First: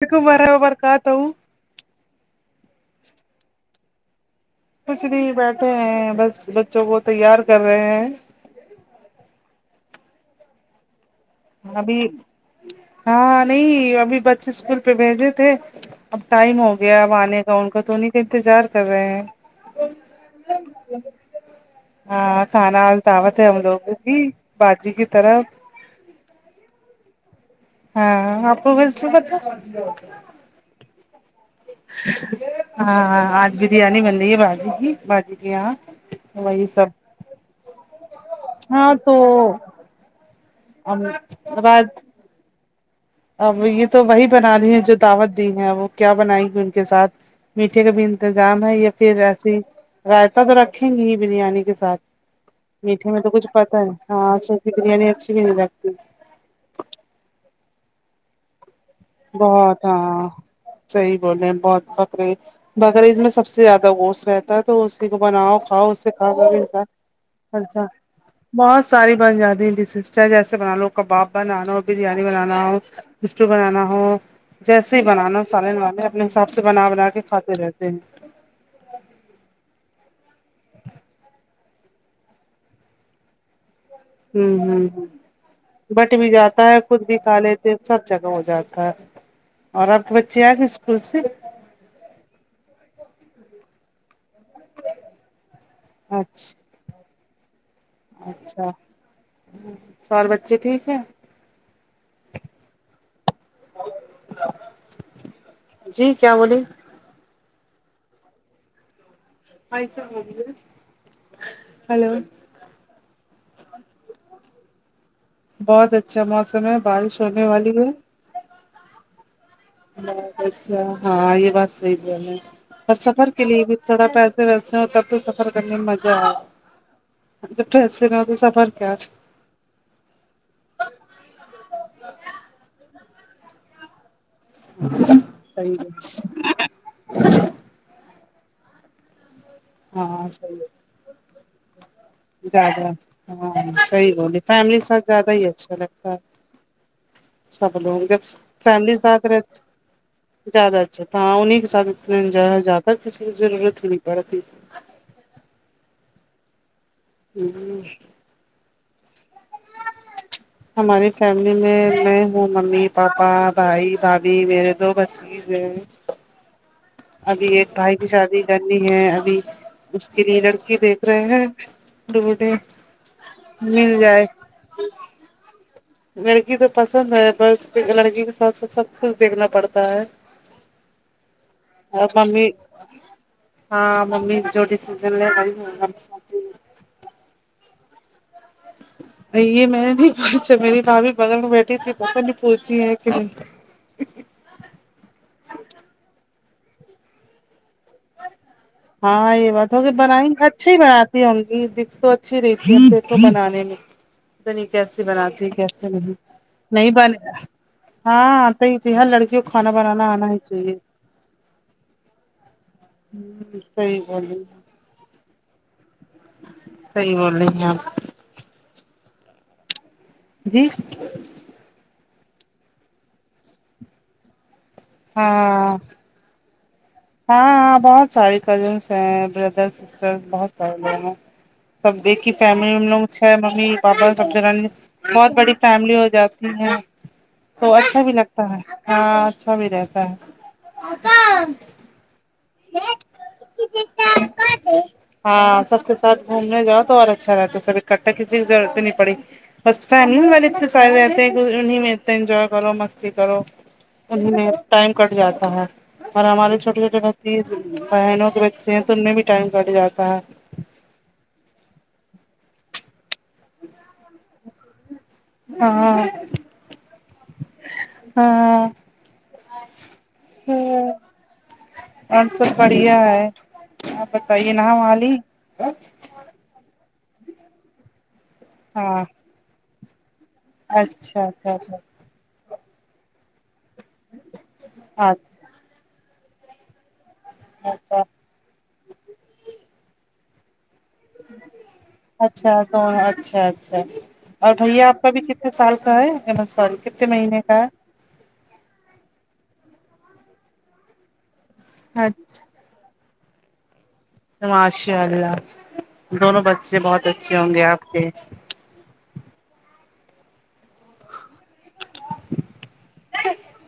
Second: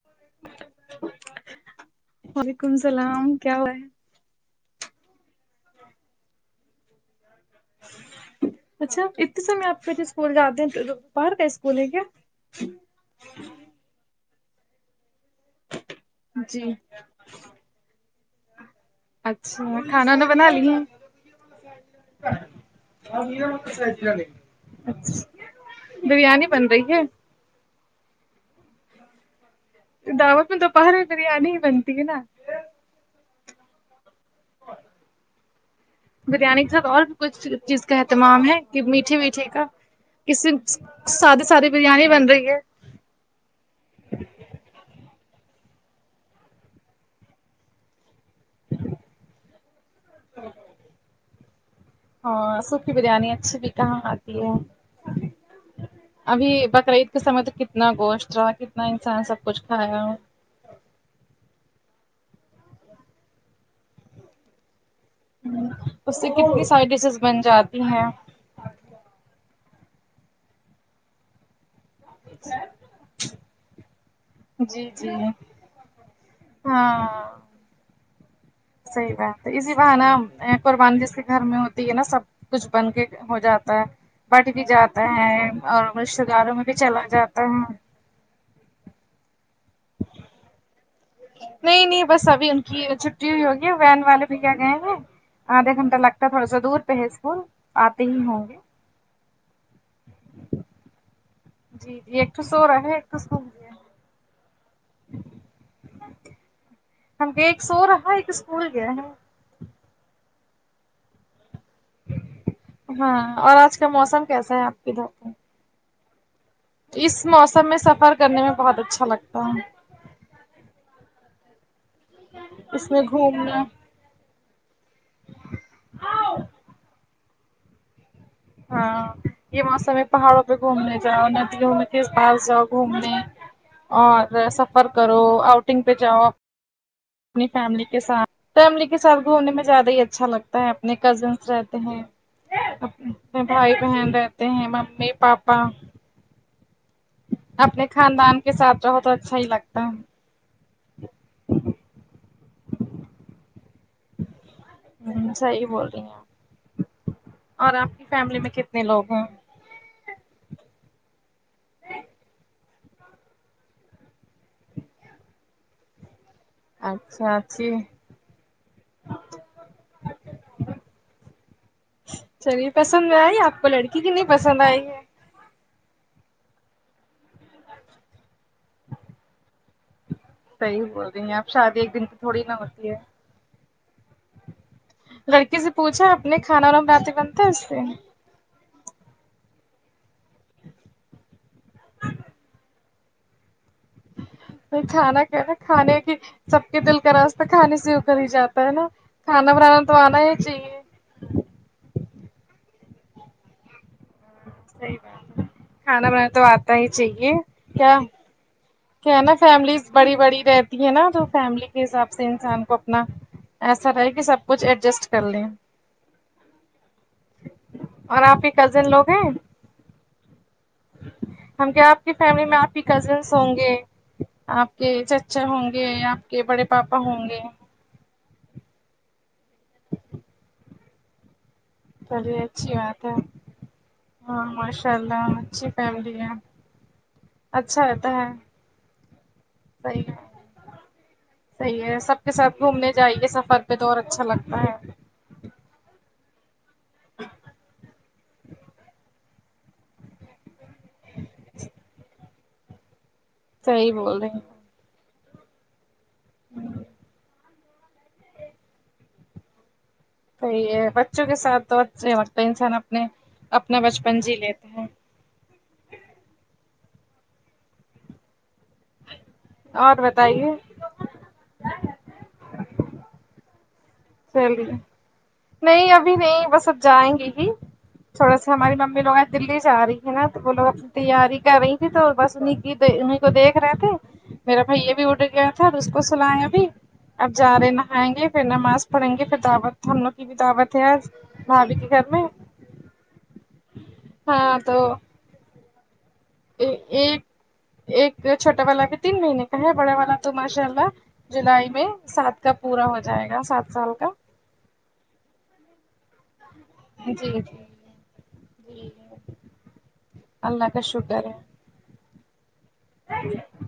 [unintelligible] برابر کا تا ہو وعلیکم السلام کیا ہوا ہے کچھ نہیں بیٹھے ہیں بس بچوں کو تیار کر رہے ہیں اچھا اتنے سمے آپ کے بچے اسکول جاتے ہیں کا اسکول ہے ابھی کیا ہاں نہیں ابھی بچے اسکول پے بھیجے تھے اب ٹائم جی ہو گیا اب آنے کا ان کا تو انہیں کا انتظار کر رہے ہیں اچھا کھانا وانا بنالیے ہاں کھانا آج دعوت ہے ہم لوگوں کی باجی کی اچھا طرف بریانی بن رہی ہے ہاں آپ کو کیسے پتہ اب اپن دو پہر میں بریانی ہی بنتی ہے نا ہاں ہاں آج بریانی بن رہی ہے باجی کی باجی کی یہاں بریانی وہی کے ساتھ سب اور بھی کچھ چیز کا اہتمام ہے کی ہاں تو میٹھے ویٹھے کا کس ہم سادی سادی رات بریانی بن رہی ہے اب یے تو وہی بنا رہی ہیں جو دعوت دی ہے وہ کیا بنائے گی ان کے ساتھ میٹھے کا بی کا انتظام ہے یا پھر ایسی رائتہ تو رکھیں گی ہی بریانی کے ساتھ ہاں سوکھی میٹھے میں بریانی تو کچھ اچھی بھی پتا ہے کہاں ہاں آتی ہے سب کی بریانی اچھی بھی نہیں لگتی ابھی بکرہ عید کے سمے تو کتنا گوشت رہا کتنا انسان سب کچھ بہت کھایا ہاں صحیح بولے بہت بکرے بکرہ عید میں سب سے زیادہ گوشت رہتا ہے تو اسی کو بناؤ کھاؤ اس سے کتنی ساری ڈشز بن [unintelligible] جاتی اچھا ہیں بہت ساری بن جاتی ہیں ڈیشیس چاہے جیسے بنا لو کباب بنا لو بریانی بنانا ہو مسٹو بنانا ہو جی جیسے ہی جی بنانا سالن والن اپنے حساب سے بنا ہاں بنا کے کھاتے رہتے ہیں صحیح بات ہے اسی بہانہ قربانی جس کے گھر میں ہوتی ہے نا سب کچھ بن کے ہو جاتا ہے بٹ بھی آمہم جاتا ہے اور بٹ رشتے بھی داروں جاتا میں ہے خود چلا بھی کھا جاتا ہے لیتے سب جگہ ہو جاتا ہے اور آپ کے بچے آئے گے اسکول سے نہیں نہیں بس ابھی ان کی چھٹی ہوئی ہوگی وین والے بھی کیا گئے ہیں آدھے گھنٹہ ٹہ لگتا تھوڑا سا اچھا دور پے ہے سکول اچھا اور بچے ٹھیک ہیں جی جی ایک تو سو رہا ایک تو اسکول گیا ہے جی کیا بولیے ہم کہے ایک سو رہا ایک اسکول گیا ہے ہیلو ہاں اور آج کا موسم کیسا ہے آپ کے ادھر پہ بہت اچھا موسم ہے بارش اس ہونے موسم والی میں ہے سفر کرنے میں بہت اچھا لگتا ہے اچھا ہاں یہ بات صحیح ہے ہے اس اور میں سفر کے گھومنا لیے بھی تھوڑا پیسے ویسے ہو تب تو سفر کرنے میں مزہ آئے پ [unintelligible] سفر کا یے موسم ہے پہاڑوں پے گھومنے جاؤ ندیوں میں کے پاس جاؤ گھومنے اور سفر کرو صحیح آؤٹنگ ہے پے جاؤ اپنی فیملی کے ساتھ فیملی کے ساتھ گھومنے میں زیادہ ہی اچھا ہاں صحیح لگتا ہے اپنے کزنس رہتے ہیں زیادہ اپنے بھائی ہاں صحیح بہن بولے رہتے ہیں فیملی کے ساتھ ممی زیادہ ہی پاپا اچھا لگتا ہے سب اپنے لوگ جب خاندان کے فیملی رہو تو ساتھ اچھا ہی رہتے لگتا زیادہ اچھا تھا ہاں انہیں کے ساتھ اتنا زیادہ کسی کی ضرورت ہی نہیں پڑتی ہ صحیح بول رہی ہیں اپ اور آپ کی فیملی میں کتنے لوگ ہیں ہ ہماری فیملی میں میں ہوں ممی پاپا بھائی بھابھی میرے دو بچے تیجے اچھا ابھی ایک اچھی بھائی کی شادی کرنی ہے ابھی اس کے لیے لڑکی دیکھ رہے ہیں ڈھونڈے چلیے پسند میں آئی آپ کو مل لڑکی کنی جائے پسند آئی ہے لڑکی تو پسند ہے ب لڑکی کے ساتھ ساتھ سب کچھ دیکھنا پڑتا ہے صحیح بول رہی ہیں اپ شادی ایک دن اور تو تھوڑی ممی نہ ہوتی ہے ہاں ممی جوٹیس لڑکی سے پوچھا اپ نے کھانا وا بنات بنتا ہے اس سے یہ میں نے نہیں پوچھا میری بھابھی بغل میں بیٹھی تھی وہ پوچھی ہے کہ کھانا کہ نا کھانے کی سب کے دل کا راستتاہ کھانے سے اکر ہی جاتا ہے نا ہاں یہ کھانا بات بنانا ہوگ تو آنا بنا اچھا ہی چاہیے بناتا ہ گی دکھ تو اچھی رہتی ہے دھ کو بنانے میں دنی صحیح کیسے بات ہے بناتی کیسے کھانا نہیں بنانا تو آتا ہی نہیں بنے چاہیے کیا ہاں ہی چاہیے ہر کیا ہے نا لڑکی کو کھانا فیملیز بنانا بڑی آنا ہی بڑی چاہیے رہتی ہے نا تو فیملی کے حساب سے انسان کو ہ اپناا سر صحیح ہے بول کہ رہی سب کچھ ایڈجسٹ کر لیں صحیح بول رہی ہیں آپ اور آپ کے کزن لوگ ہیں جی ہم کیا آپ کی فیملی میں آپ کی کزنس ہوں گے آپ کے چچا ہوں ہاں گے آپ کے بڑے پاپا ہوں گے ہاں ہاں بہت ساری کزنس ہیں بردر سسٹر بہت سارے لوگ ہیں سب دیکھی چلیے اچھی فیملی ہم بات لوگھ ہے ممی پاپا سب د ہاں ماشاء بہت اللہ بڑی اچھی فیملی ہو ہے جاتی ج تو اچھا بھی لگتا ہے ہاں اچھا بھی صحیح رہتا ہے ہے سب کے ساتھ گھومنے جائیے سفر پہ تو اور اچھا لگتا ہے ہاں سب کے ساتھ گھومنے جاؤ تو اور اچھا رہتا ہے سب اکٹھا کسی کی ضرورت ہی نہیں پڑی بس فیملی والے اتنے سارے رہتے ہیں کہ انہیں میںتے ہیں انجوائے کرو مستی کرو صحیح بول رہی ٹائم کٹ جاتا ہے اور ہمارے چھوٹے چھوٹے بچے ز بہنوں کے بچے ہیں تو ان میں بھی ٹائم کٹ جاتا ہے تو یہ بچوں کے ساتھ تو اچھے وقت انسان اپنے اپنا بچپن جی لیتے ہیں ہاں ہاں اور بتائیے اور سب بڑھیا ہے بتایئے نہا چلیے وہا لی نہیں ابھی نہیں بس اب جائیں گے ہی تھوڑا سا ہماری ممی ہاں لوگ ہیں دلی سے آرہی ہے نا تو وہ لوگ اپنی اچھا تیاری اچھا کر رہی تھی اچھا تو بس انہیں کی انہیں کو دیکھ رہے تھے میرا بھیا بھی اٹ گیا اچھا تھا اب اس کو سولانگے ابھی اب جا رہے اچھا نہائیں گے پھر نماز پڑیں گے پھر دعوت ہم لوگ کی بھی دعوت ہے آج بھابھی کے گھر میں اچھا تو اچھا اچھا اور ہاں تو بھیا آپ کا بھی کتنا سال کا ہے صاری کتنے ایک مہینے کا ایک چھوٹا والا بھی تین مہینے کا ہے بڑا والا تو ماشاء اللہ جولائی میں ہے سات اچھا کا پورا ہو جائے گا سات سال کا ماشاء اللہ دونوں بچے بہت جی اچھے جی ہوں گے آپ کے جی اللہ کا شکر ہے نہیںے [unintelligible]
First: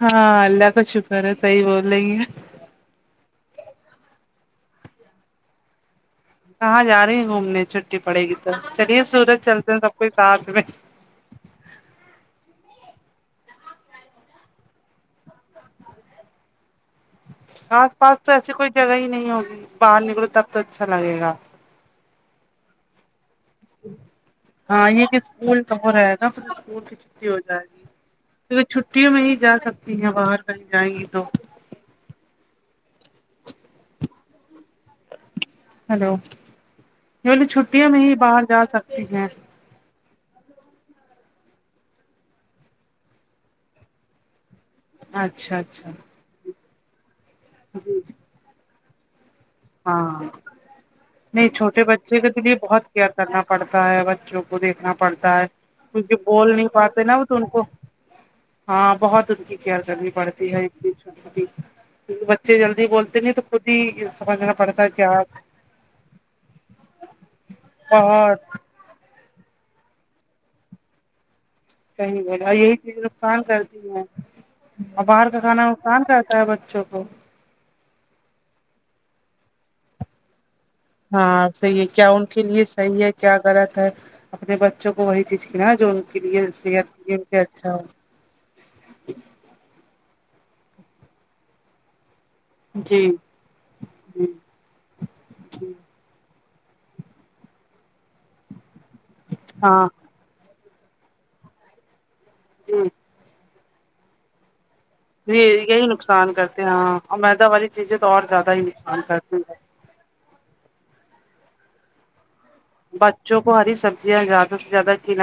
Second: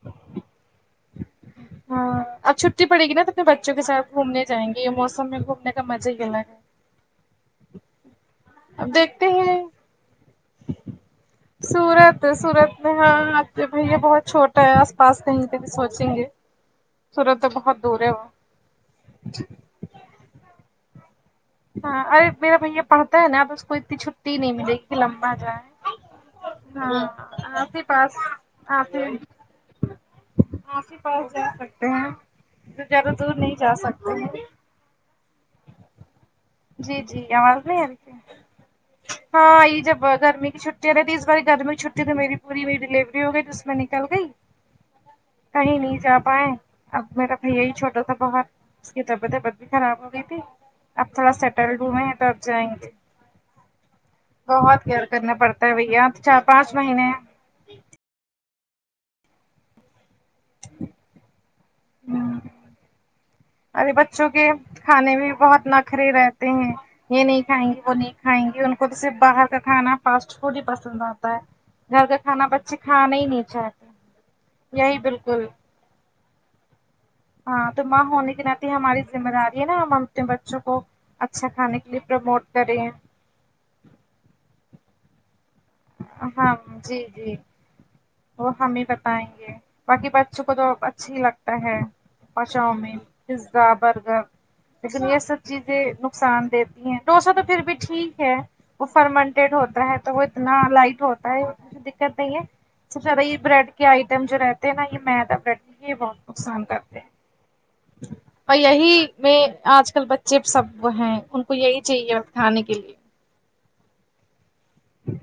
ہاں اللہ کا شکر ہے صحیح بول رہی ہاں ہیں اب چھٹی پڑے گی نا تو اپنے بچوں کے سات گھومنے جائیں گے یہ موسم میں گھومنے کا مزہ ہی الگ ہے کہاں جا رہی ہیں گھومنے چھٹی پڑے گی تو چلیے سورج چلتے ہیں سب کوئی ساتھ میں ہی [inaudible] سورت سورت میں ہاں آپ کے بھیا بہت چھوٹا ہے آس پاس کہیں پہ بھی سوچیں گے سورت کو آس پاس تو ایسی کوئی جگہ ہی نہیں ہوگی باہر نکلو تب تو اچھا لگے گا ہاں ارے میرا بھیا پڑھتا ہے نا آپ اس کو اتنی چھٹی نہیں ملے ہاں کہ یہ لمبا اسکول کا جائے ہو رہے گا پھر اسکول کی ہاں چھٹی ہو جائے آس ہی گی پاس کیونکہ آپ ہی چھٹیوں میں جا سکتی ہیں باہر کہیں آ جائیں ہی گی تو پاس جا سکتے ہیں زیادہ دور نہیں جا سکتے ہلو جی جی آواز نہیں آ چھٹیوں رہی میں ہی کیا؟ باہر جا سکتی ہیں ہاں یہ جب وہ گرمی کی چھٹیں رہی ت اس باری گرمی کی چھٹی تو میری پوریی ڈیلیوری ہو گئی تو اس میں نکل گئی اچھا کہیں اچھا نہیں جا پائے اب میرا بھیا ہی جی چھوٹا تھا بہت اس کی طبعیت بھی خراب ہو گئی ہاں تھی اب تھوڑا نہیں سیٹلڈ چھوٹے ہوئے ہیں بچے تو کے اب لیے جائیں بہت گے کیئر کرنا پڑتا ہے بچوں کو بہت دیکھنا کیئر کرنا پڑتا ہے بھیا کیونکہ چار بول نہیں پانچ مہینے پاتے نا ہیں ان کو ہاں بہت ان کی کیئر کرنی پڑتی ہے بھی بچے جلدی بولتے نہیں تو خود ہی سمجھنا پڑتا کیک ہے کیا کھانے بھی بہت نخرے رہتے ہیں یہ نہیں کھائیں گے وہ نہیں بہت کھائیں گے ان خود سے باہر کا کھانا فاسٹ فوڈ ہی پسند آتا ہے گھر کا سہی کھانا بولے بچے یہی چیز کھانا ہی نقصان نہیں چاہتے کرتی ہے یہی اور باہر کا بالکل کھانا نقصان رہتا ہے بچوں کو ہاں تو ماں ہونے کے ناتے ہماری ذمہ داری ہے نا ہم اپنے بچوں کو ہاں اچھا کھانے صحیح کے لیے کیا ان کے پرموٹ لیے کریں صحیح ہے کیا غلط ہے اپنے بچوں کو وہی چیز کی نا جو ان کے لیے ہاں صحت کے جی لیے ان جی کے لئے اچھا ہو وہ ہم ہی بتائیں گے باقی بچوں کو تو اچھی ہی لگتا ہے پاچاؤمین جی پیزا برگر جی لیکن یہ سب چیزیں نقصان دیتی ہیں ڈوسا تو پھر بھی ٹھیک ہے وہ فرمنٹیڈ ہاں ہوتا ہے تو وہ اتنا لائٹ ہوتا ہےکچھ دقت نہیں ہے جی اچھاچھا یہ بریڈ آئٹم جو رہتے ہیں نا یہ مئی تو یہ کہتی یہی تھی بہت نقصان کرتے ہاں ہیں اور میدا والی چیزیں تو زیادہ اور ہی نقصان یہی کرتی میں ہیں آج کل بچھ چپس اب وہ ہیں ان کو یہی چاہیے کھانے کے لیے بچوں کو ہری سبزیاں زیاد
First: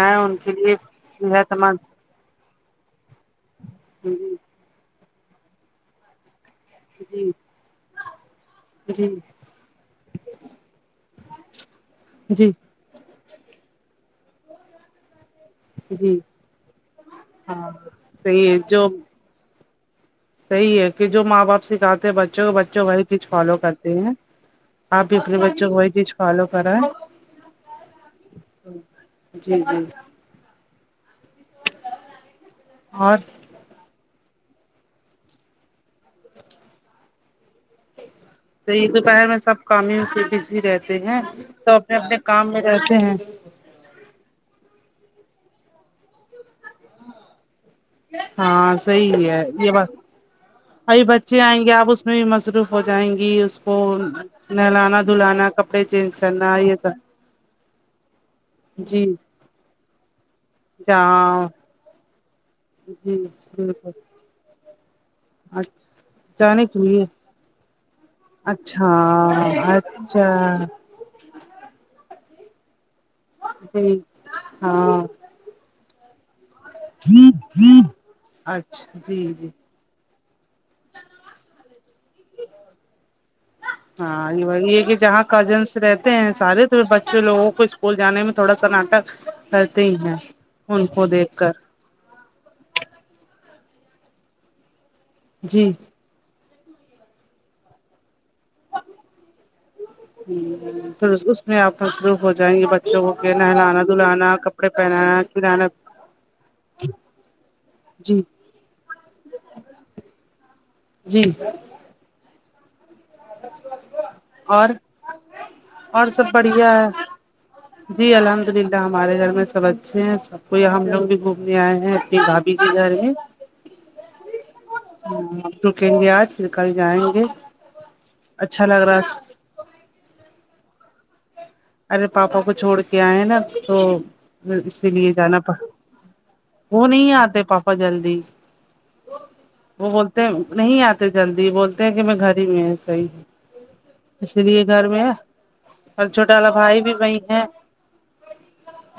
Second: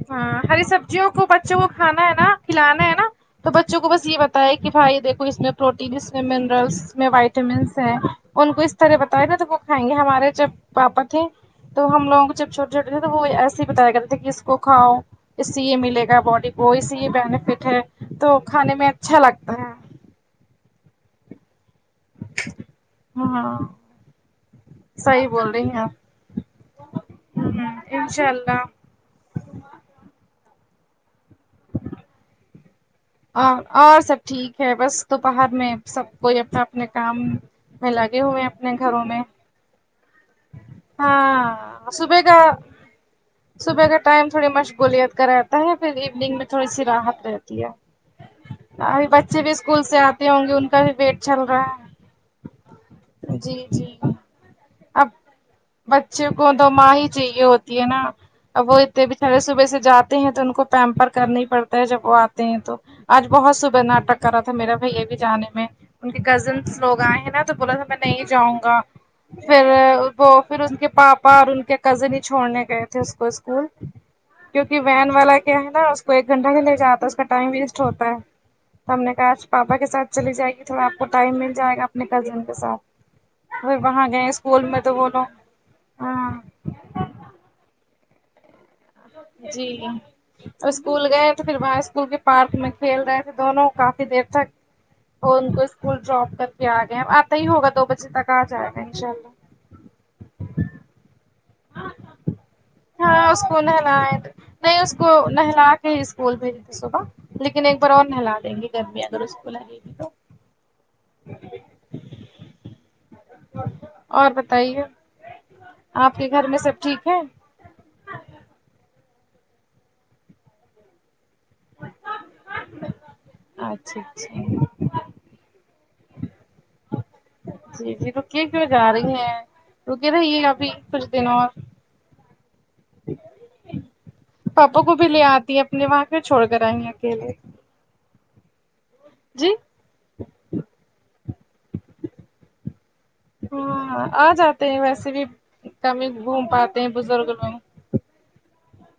ہاں ہری سبزیوں کو صحت بچوں کو مند کھانا ہے نا کھلانا ہے نا تو بچوں کو بس یہ بتا ہے کہ بھائی دیکھو اس میں پروٹین اس میں منرلس میں جی وائٹامنس ہیں ان کو اس طرح جی جی بتائے نا تو وہ کھائیں گے ہمارے جب پاپا تھے تو ہم لوگ کو جب جی چھوٹے چھوٹے تھے تو وہ ایسے ہی بتایا کرتے تھے کی اس کو کھاؤ اس سے یے ملے جی گا باڈی کو اس سے یے بینیفٹ ہاں ہے تو صحیح ہے کھانے جو میں اچھا لگتا ہے صحیح ہے کہ جو ماں باپ سکھاتے ہیں بچوں کو بچے وہی چیز فالو ہاں کرتے ہیں آپ بھی صحیح اپنے بول رہی بچوں کو ہیں وہی آپ چیز فالو کرائے انشاء اللہ جی جی اور اور اور سب ٹھیک ہے بس توپاہر میں سب کوئی اپنا اپنے کام میں لگے ہوئے ہیں اپنے یہ گھروں دوپہر میں سب کام ہی سے بزی رہتے ہیں سب ہاں اپنے اپنے صبح کا کام میں رہتے ہیں صبح کا ٹائم تھوڑی مشغولیت کا رہتا ہے پھر ایوننگ میں تھوڑی سی راحت رہتی ہے ہاں ابھی صحیح بچے ہے بھی یہ اسکول بات سے آتے ہوں گے ان کا بھی ویٹ چل رہا ہے پھر مصروف ہو جائیں گی جی جی اسکول اب بچوں کو کرنا تو یہ ماں ہی سب چاہیے ہوتی ہے نا اب وہ جی اتنے ببچھڑاے صبح سے جاتے ہیں تو ان کو پیمپر کرنا ہی جاں پڑ جب وہ آتے ہیں تو جی آج بہت صبح بالکل ناٹک کر رہا تھا میرا بھائی یے بھجانے میں اچھا ان کے جانے کے کزنس لوگ لیے آئے ہیں نا تو بولا تھا میں نہیں جاؤں گا اچھا پھر وہ پھر اچھا اس کے پاپ پا ان کے کزن ہی چھوڑنے گئے تھے اس کو اسکول جی کیونکی ہاں وین والا کیا ہے نا کو ایک گھنٹہ کے لے جاتا ہے اس کا ٹائم ویسٹ ہوتا ہے اچھا ہم نے جی کہاج جی پاپا کے سات چلی جائے گی تھوڑا آپ کو ٹائم مل جائے گا اپنے کزن کے ساتھ وہاں گئے ہاں یے اسکول وہی ہے میں جو کی تو وہ جہا لوگ کزنس رہتے ہیں ہاں سارے تو پھر بچے لگوں کو اسکول جان میں تھوڑا سا نٹک جی اور اسکول گئے دیکھ تو کر پھر باہر اسکول کے پارک میں کھیل رہے تھے دونوں کافی دیر تک اور ان کو جی اسکول ڈراپ کر کے آ گئے ہم آتا ہی ہوگا دو بجے تک آ جائے گا انشاء اللہ ہمم پھر اس اس آپ تو مصروف ہو جائیں گے بچوں کو کے ہاں اس نہلانا نہلائے دھلانا کپڑے نہیں اس کو پہنانا کھلانا نہلا اسکول بھیج تے صبح لیکن ایک بار اور جی نہلا دیں گے گرمی اگر اس کو لگے گی تو جی اور اور آپ کے سب گھر میں بڑھیا ہے ٹھیک جی الحمد للہ ہمارے گھر میں سب اچھے ہیں سب کو یہ ہم لوگ بھی گھومنے آئے ہیں اپنی بھابھی کے گھر میں اچھا اچھا رکیں گے آج پھر کل جائیں گے جی جی رکیے کیوں اچھا جا لگ رہی رہا ہیں رکے رہیے ابھی کچھ دن اور ارے پاپا کو چھوڑ کے آئے نا تو پاپا اسی کو بھی لیے لے جانا پڑ آتی ہے اپنے وہاں پہ چھوڑ کر آئی وہ ہیں نہیں اکیلے آتے پاپا جلدی جی وہ بولتے ہیں نہیں آتے جلدی بولتے ہیں کی میں گھر ہی میں ہی سحیح ہے ہاں آ اسی جاتے لیے ہیں گھر میں ویسے ہے۔ بھی کم اور ہی چھوٹا گھوم والا پاتے بھائی ہیں بھی وہی بزرگ ہے لوگ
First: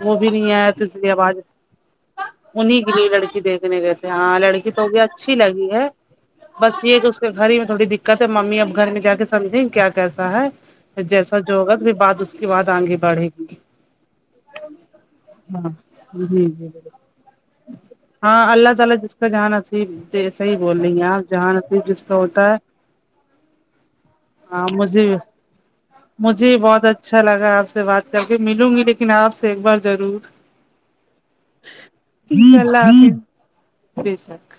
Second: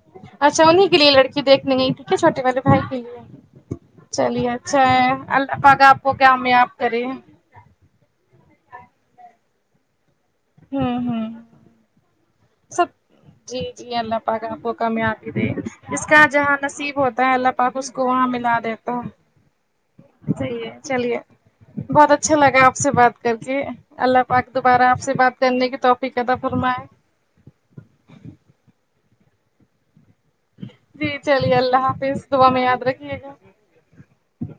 وہ بھی نہیں اچھا آیا تو انہیں کے اس لیے ہم اگئے لڑکی دیکھنے گئی ٹھیک ہے چھوٹے والے انہی بھائی کے لیے لڑکی دیکھنے گئے ہاں چلیے لڑکی اچھا تو بھی ہے اچھی اللہ لگی پاک ہے آپ کو کامیاب بس یے کرے کہ اس کے گھر ہی میں تھوڑی ڈیکت ممی اب گھر میں جا کے سمجھیں کیا کیسا ہے ہوں ہوں جیسا جو ہوگا پھر بات اسکے بعد سب آگے بڑے جی جی اللہ پاک آپ کو کمیابی دے ہاں اس کا جی جہاں جی نصیب ہوتا ہے اللہ آپ اس کو وہاں ہاں ملا اللہ دیتے تعالی جس کا جہاں نصیب صحیح ہے بول رہی ہیں چلیے آپ جہاں نصیب جس بہت کا اچھا ہوتا ہے لگا آپ سے بات کر کے اللہ پاک ہاں دوبارہ آپ مجھے سے بات کرنے کی توفیق عطا فر مجھے بھی بہت اچھا لگا آپ سے بات کر کے ملوں گی لیکن آپ سے ایک بار ضرور جی چلیے اللہ حافظ دعا میں یاد رکھیے گا کے ساتھ